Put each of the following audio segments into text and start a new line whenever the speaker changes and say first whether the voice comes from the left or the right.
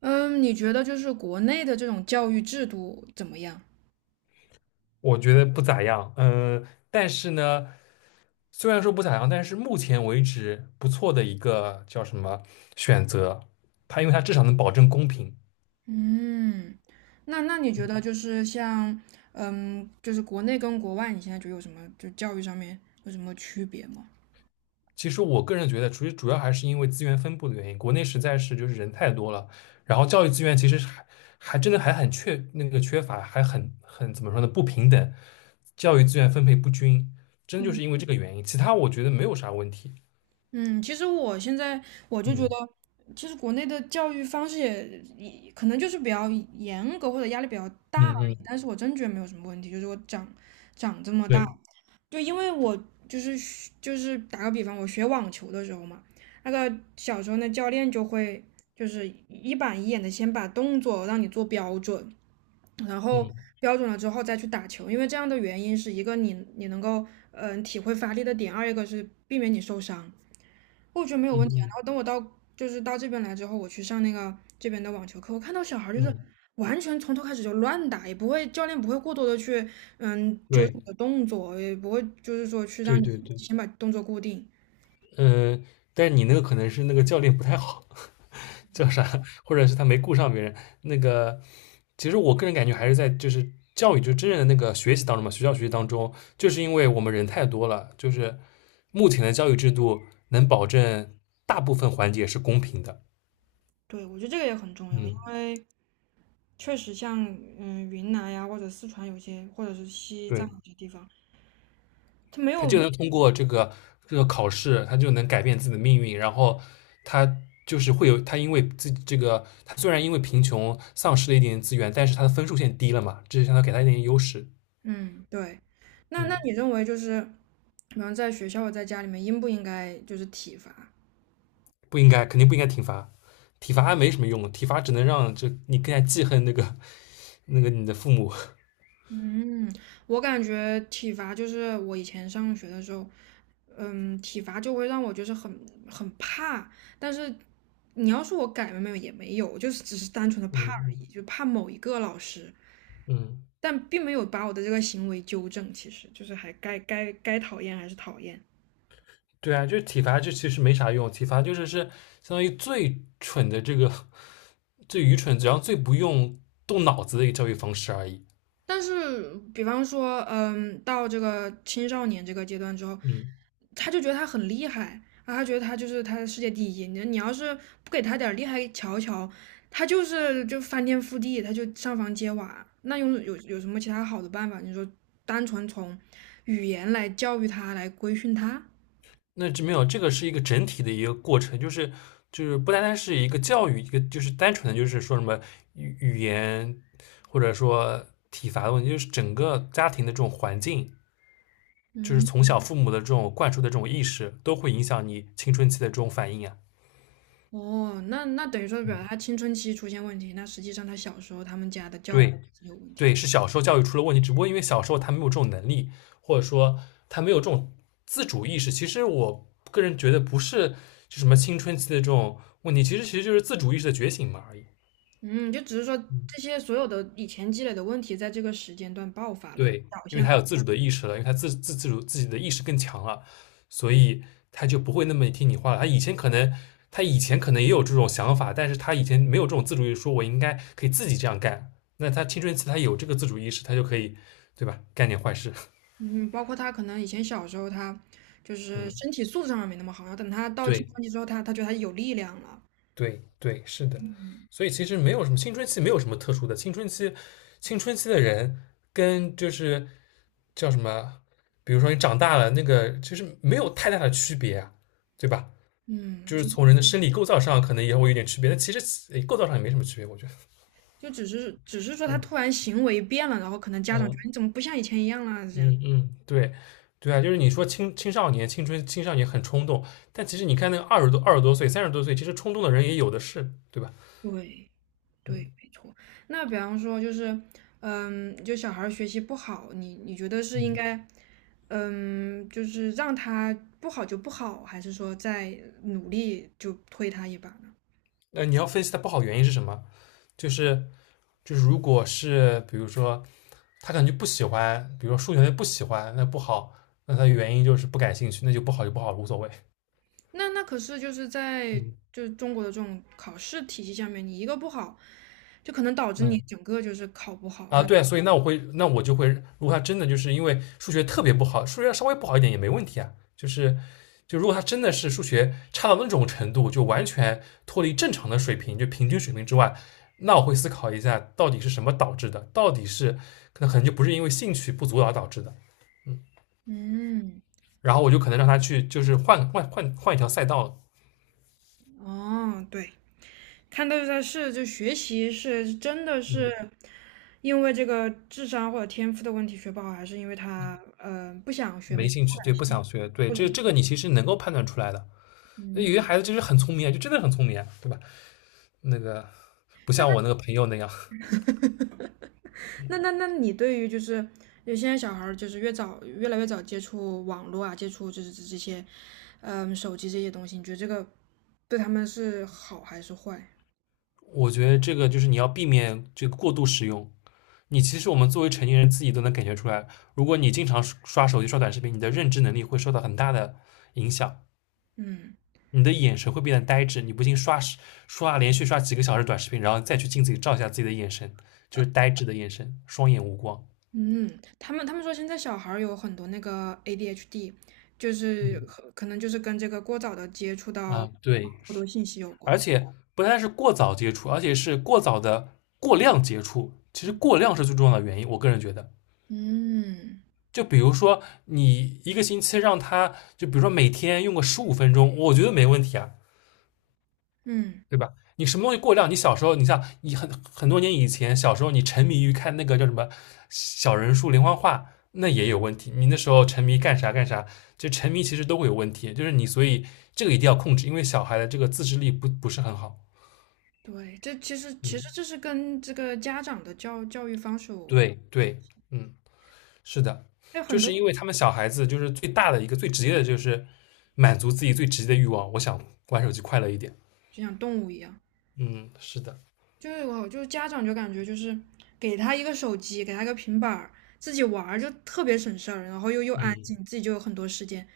right: 嗯，你觉得就是国内的这种教育制度怎么样？
left: 我觉得不咋样，但是呢，虽然说不咋样，但是目前为止不错的一个叫什么选择，它因为它至少能保证公平。
right: 嗯，那你觉得就是像，嗯，就是国内跟国外，你现在觉得有什么就教育上面有什么区别吗？
left: 其实我个人觉得，主要还是因为资源分布的原因，国内实在是就是人太多了，然后教育资源其实是还真的还很缺那个缺乏，还很怎么说呢不平等，教育资源分配不均，真就是因为这个原因，其他我觉得没有啥问题。
right: 嗯，其实我现在我就觉得，
left: 嗯
right: 其实国内的教育方式也可能就是比较严格或者压力比较大而
left: 嗯
right: 已，
left: 嗯，
right: 但是我真觉得没有什么问题，就是我长长这么大。
left: 对，
right: 就因为我就是就是打个比方，我学网球的时候嘛，那个小时候那教练就会就是一板一眼的先把动作让你做标准，然后
left: 嗯
right: 标准了之后再去打球，因为这样的原因是一个你能够体会发力的点，二一个是避免你受伤。我觉得没有问
left: 嗯
right: 题啊。
left: 嗯
right: 然后等我到就是到这边来之后，我去上那个这边的网球课，我看到小孩儿就是
left: 嗯，
right: 完全从头开始就乱打，也不会教练不会过多的去纠正
left: 对。
right: 你的动作，也不会就是说去
left: 对
right: 让你
left: 对对，
right: 先把动作固定。
left: 呃，但是你那个可能是那个教练不太好，叫啥，或者是他没顾上别人。那个，其实我个人感觉还是在就是教育，就真正的那个学习当中嘛，学校学习当中，就是因为我们人太多了，就是目前的教育制度能保证大部分环节是公平的。
right: 对，我觉得这个也很重要，因
left: 嗯，
right: 为确实像云南呀或者四川有些，或者是西藏
left: 对。
right: 有些地方，他没
left: 他
right: 有
left: 就能通过这个考试，他就能改变自己的命运。然后他就是会有他因为自己这个，他虽然因为贫穷丧失了一点资源，但是他的分数线低了嘛，这就相当于给他一点优势。
right: 嗯对。那
left: 嗯，
right: 你认为就是，比方在学校或在家里面应不应该就是体罚？
left: 不应该，肯定不应该体罚，体罚没什么用，体罚只能让这你更加记恨那个你的父母。
right: 嗯，我感觉体罚就是我以前上学的时候，嗯，体罚就会让我就是很怕，但是你要说我改了没有也没有，就是只是单纯的
left: 嗯
right: 怕而已，
left: 嗯
right: 就怕某一个老师，
left: 嗯，
right: 但并没有把我的这个行为纠正，其实就是还该讨厌还是讨厌。
left: 对啊，就是体罚，这其实没啥用，体罚就是相当于最蠢的这个最愚蠢，然后最不用动脑子的一个教育方式而已。
right: 但是，比方说，嗯，到这个青少年这个阶段之后，
left: 嗯。
right: 他就觉得他很厉害啊，他觉得他就是他的世界第一。你你要是不给他点厉害瞧瞧，他就是就翻天覆地，他就上房揭瓦。那用有什么其他好的办法？你说单纯从语言来教育他，来规训他？
left: 那这没有，这个是一个整体的一个过程，就是就是不单单是一个教育，一个就是单纯的就是说什么语言或者说体罚的问题，就是整个家庭的这种环境，就是
right: 嗯，
left: 从小父母的这种灌输的这种意识，都会影响你青春期的这种反应啊。
right: 哦，那那等于说表达
left: 嗯，
right: 他青春期出现问题，那实际上他小时候他们家的教育已
left: 对
right: 经有问题了。
left: 对，是小时候教育出了问题，只不过因为小时候他没有这种能力，或者说他没有这种自主意识。其实我个人觉得不是就什么青春期的这种问题，其实就是自主意识的觉醒嘛而已。
right: 嗯，就只是说
left: 嗯，
right: 这些所有的以前积累的问题，在这个时间段爆发了，
left: 对，因为他有自主的意识了，因为他自主自己的意识更强了，所以他就不会那么听你话了。他以前可能，他以前可能也有这种想法，但是他以前没有这种自主意识，说我应该可以自己这样干。那他青春期他有这个自主意识，他就可以，对吧？干点坏事。
right: 嗯，包括他可能以前小时候他就 是
left: 嗯，
right: 身体素质上面没那么好，然后等他到青
left: 对
right: 春期之后，他觉得他有力量了，
left: 对对，是的。所以其实没有什么青春期，没有什么特殊的。青春期，青春期的人跟就是叫什么？比如说你长大了，那个其实没有太大的区别啊，对吧？
right: 嗯，
left: 就是
right: 就
left: 从人的生理构造上可能也会有点区别，但其实诶构造上也没什么区别，我觉得。
right: 就只是说他突然行为变了，然后可能家长觉得你
left: 嗯
right: 怎么不像以前一样啦这样。
left: 嗯嗯，对对啊，就是你说青少年、青春、青少年很冲动，但其实你看那个二十多、二十多岁、三十多岁，其实冲动的人也有的是，对吧？
right: 对
left: 嗯
right: 对，没错。那比方说就是，嗯，就小孩儿学习不好，你觉得是应
left: 嗯，
right: 该，嗯，就是让他不好就不好，还是说再努力就推他一把？
left: 那你要分析它不好原因是什么？就是就是如果是比如说他可能就不喜欢，比如说数学他就不喜欢，那不好，那他原因就是不感兴趣，那就不好就不好，无所谓。
right: 那那可是就是在
left: 嗯
right: 就是中国的这种考试体系下面，你一个不好，就可能导致
left: 嗯
right: 你整个就是考不好。
left: 啊，
right: 那
left: 对，所以那我会，那我就会，如果他真的就是因为数学特别不好，数学稍微不好一点也没问题啊，就是就如果他真的是数学差到那种程度，就完全脱离正常的水平，就平均水平之外。那我会思考一下，到底是什么导致的？到底是可能就不是因为兴趣不足而导致的，
right: 嗯，
left: 然后我就可能让他去，就是换一条赛道，
right: 哦，对，看到就在是就学习是真的是
left: 嗯，
right: 因为这个智商或者天赋的问题学不好，还是因为他不想学，没
left: 没
right: 有
left: 兴
right: 不好
left: 趣，对，
right: 感兴
left: 不
right: 趣，
left: 想学，对，
right: 或者
left: 这
right: 是
left: 这个你其实能够判断出来的。有
right: 嗯，
left: 些孩子就是很聪明啊，就真的很聪明啊，对吧？那个不像我那
right: 那
left: 个朋友那样，
right: 那你对于就是有现在小孩儿就是越早越来越早接触网络啊，接触就是这这些，嗯，手机这些东西，你觉得这个对他们是好还是坏？
left: 我觉得这个就是你要避免这个过度使用。你其实我们作为成年人自己都能感觉出来，如果你经常刷手机、刷短视频，你的认知能力会受到很大的影响。
right: 嗯
left: 你的眼神会变得呆滞。你不信连续刷几个小时短视频，然后再去镜子里照一下自己的眼神，就是呆滞的眼神，双眼无光。
right: 嗯，他们说现在小孩儿有很多那个 ADHD，就是
left: 嗯
right: 可能就是跟这个过早的接触到
left: 啊，对，
right: 过多信息有
left: 而
right: 关。
left: 且不但是过早接触，而且是过早的过量接触。其实
right: 嗯
left: 过量是最重要的原因，我个人觉得。
right: 嗯
left: 就比如说，你一个星期让他，就比如说每天用个十五分钟，我觉得没问题啊。
right: 嗯，
left: 对吧？你什么东西过量？你小时候，你像你很多年以前，小时候你沉迷于看那个叫什么小人书连环画，那也有问题。你那时候沉迷干啥干啥，就沉迷其实都会有问题。就是你，所以这个一定要控制，因为小孩的这个自制力不是很好。
right: 对，这其实
left: 嗯，
right: 这是跟这个家长的教育方式有
left: 对
right: 关，
left: 对，嗯，是的，
right: 还有
left: 就
right: 很多
left: 是因为他们小孩子就是最大的一个最直接的就是满足自己最直接的欲望，我想玩手机快乐一点。
right: 就像动物一样。
left: 嗯，是的，
right: 就是我就家长就感觉就是给他一个手机，给他一个平板儿，自己玩儿就特别省事儿，然后又安静，
left: 嗯。
right: 自己就有很多时间，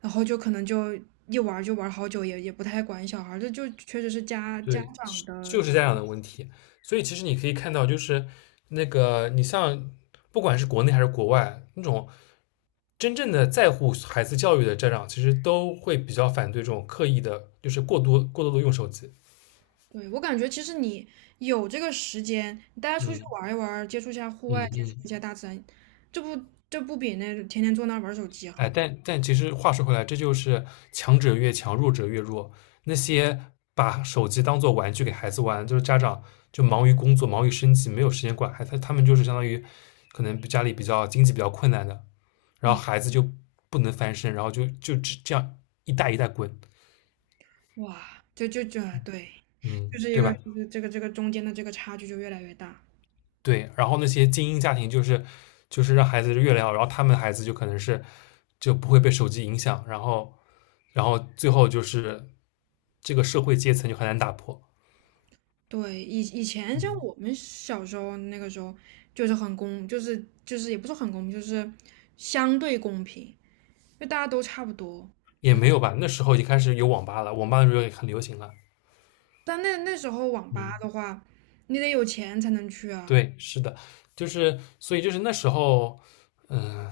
right: 然后就可能就一玩儿就玩儿好久，也不太管小孩儿，这就确实是家家
left: 对，
right: 长
left: 是
right: 的。
left: 就是家长的问题。所以其实你可以看到，就是那个你像不管是国内还是国外，那种真正的在乎孩子教育的家长，其实都会比较反对这种刻意的，就是过多的用手机。
right: 对，我感觉其实你有这个时间，你带他出去
left: 嗯
right: 玩儿一玩儿，接触一下户
left: 嗯
right: 外，接触一
left: 嗯，
right: 下大自然，这不比那天天坐那儿玩儿手机
left: 哎，
right: 好？
left: 但但其实话说回来，这就是强者越强，弱者越弱。那些把手机当做玩具给孩子玩，就是家长就忙于工作，忙于生计，没有时间管孩子，他们就是相当于可能家里比较经济比较困难的，然后
right: 嗯，
left: 孩子就不能翻身，然后就只这样一代一代滚，
right: 哇，就对，
left: 嗯，
right: 就是一
left: 对
right: 个
left: 吧？
right: 就是这个中间的这个差距就越来越大。
left: 对，然后那些精英家庭就是让孩子越来越好，然后他们的孩子就可能是就不会被手机影响，然后然后最后就是这个社会阶层就很难打破，
right: 对，以前像
left: 嗯，
right: 我们小时候那个时候，就是很公，就是也不是很公平，就是相对公平，就大家都差不多。
left: 也
right: 只
left: 没有吧？那时候已经开始有网吧了，网吧的时候也很流行了，
right: 但那时候网吧
left: 嗯，
right: 的话，你得有钱才能去啊。
left: 对，是的，就是所以就是那时候，嗯、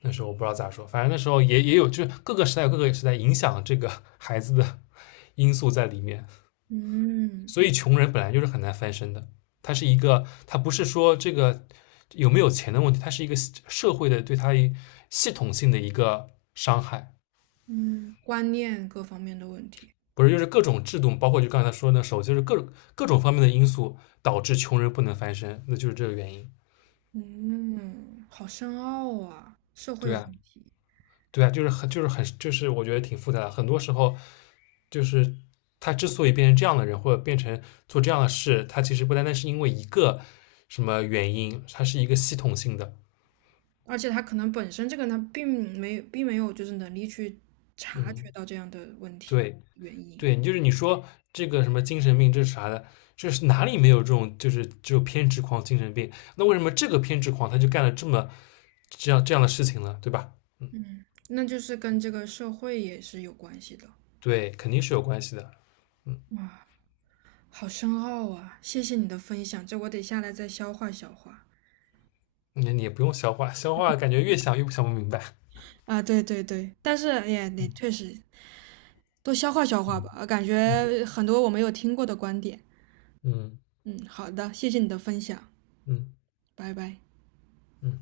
left: 那时候我不知道咋说，反正那时候也有，就是各个时代有各个时代影响这个 孩子的 因素在里面，
right: 嗯
left: 所以穷人本来就是很难翻身的。他是一个，他不是说这个有没有钱的问题，它是一个社会的对他系统性的一个伤害，
right: 嗯，观念各方面的问题。
left: 不是就是各种制度，包括就刚才说那手，就是各种方面的因素导致穷人不能翻身，那就是这个原因。
right: 嗯，好深奥啊，社会
left: 对
right: 问
left: 啊，
right: 题。
left: 对啊，就是很就是很就是我觉得挺复杂的，很多时候就是他之所以变成这样的人，或者变成做这样的事，他其实不单单是因为一个什么原因，它是一个系统性的。
right: 而且他可能本身这个人他并没有就是能力去察
left: 嗯，
right: 觉到这样的问题
left: 对
right: 原因。
left: 对，你就是你说这个什么精神病，这是啥的？这是哪里没有这种就是只有偏执狂、精神病？那为什么这个偏执狂他就干了这么这样这样的事情呢？对吧？
right: 嗯，那就是跟这个社会也是有关系的。
left: 对，肯定是有关系的。嗯，
right: 哇，好深奥啊！谢谢你的分享，这我得下来再消化消化。
left: 你你也不用消化，消化感觉越想越不想不明白。
right: 啊，对对对，但是哎呀，你
left: 嗯
right: 确实多消化消化吧，感
left: 嗯。
right: 觉很多我没有听过的观点。
left: 嗯
right: 嗯，好的，谢谢你的分享，
left: 嗯
right: 拜拜。
left: 嗯。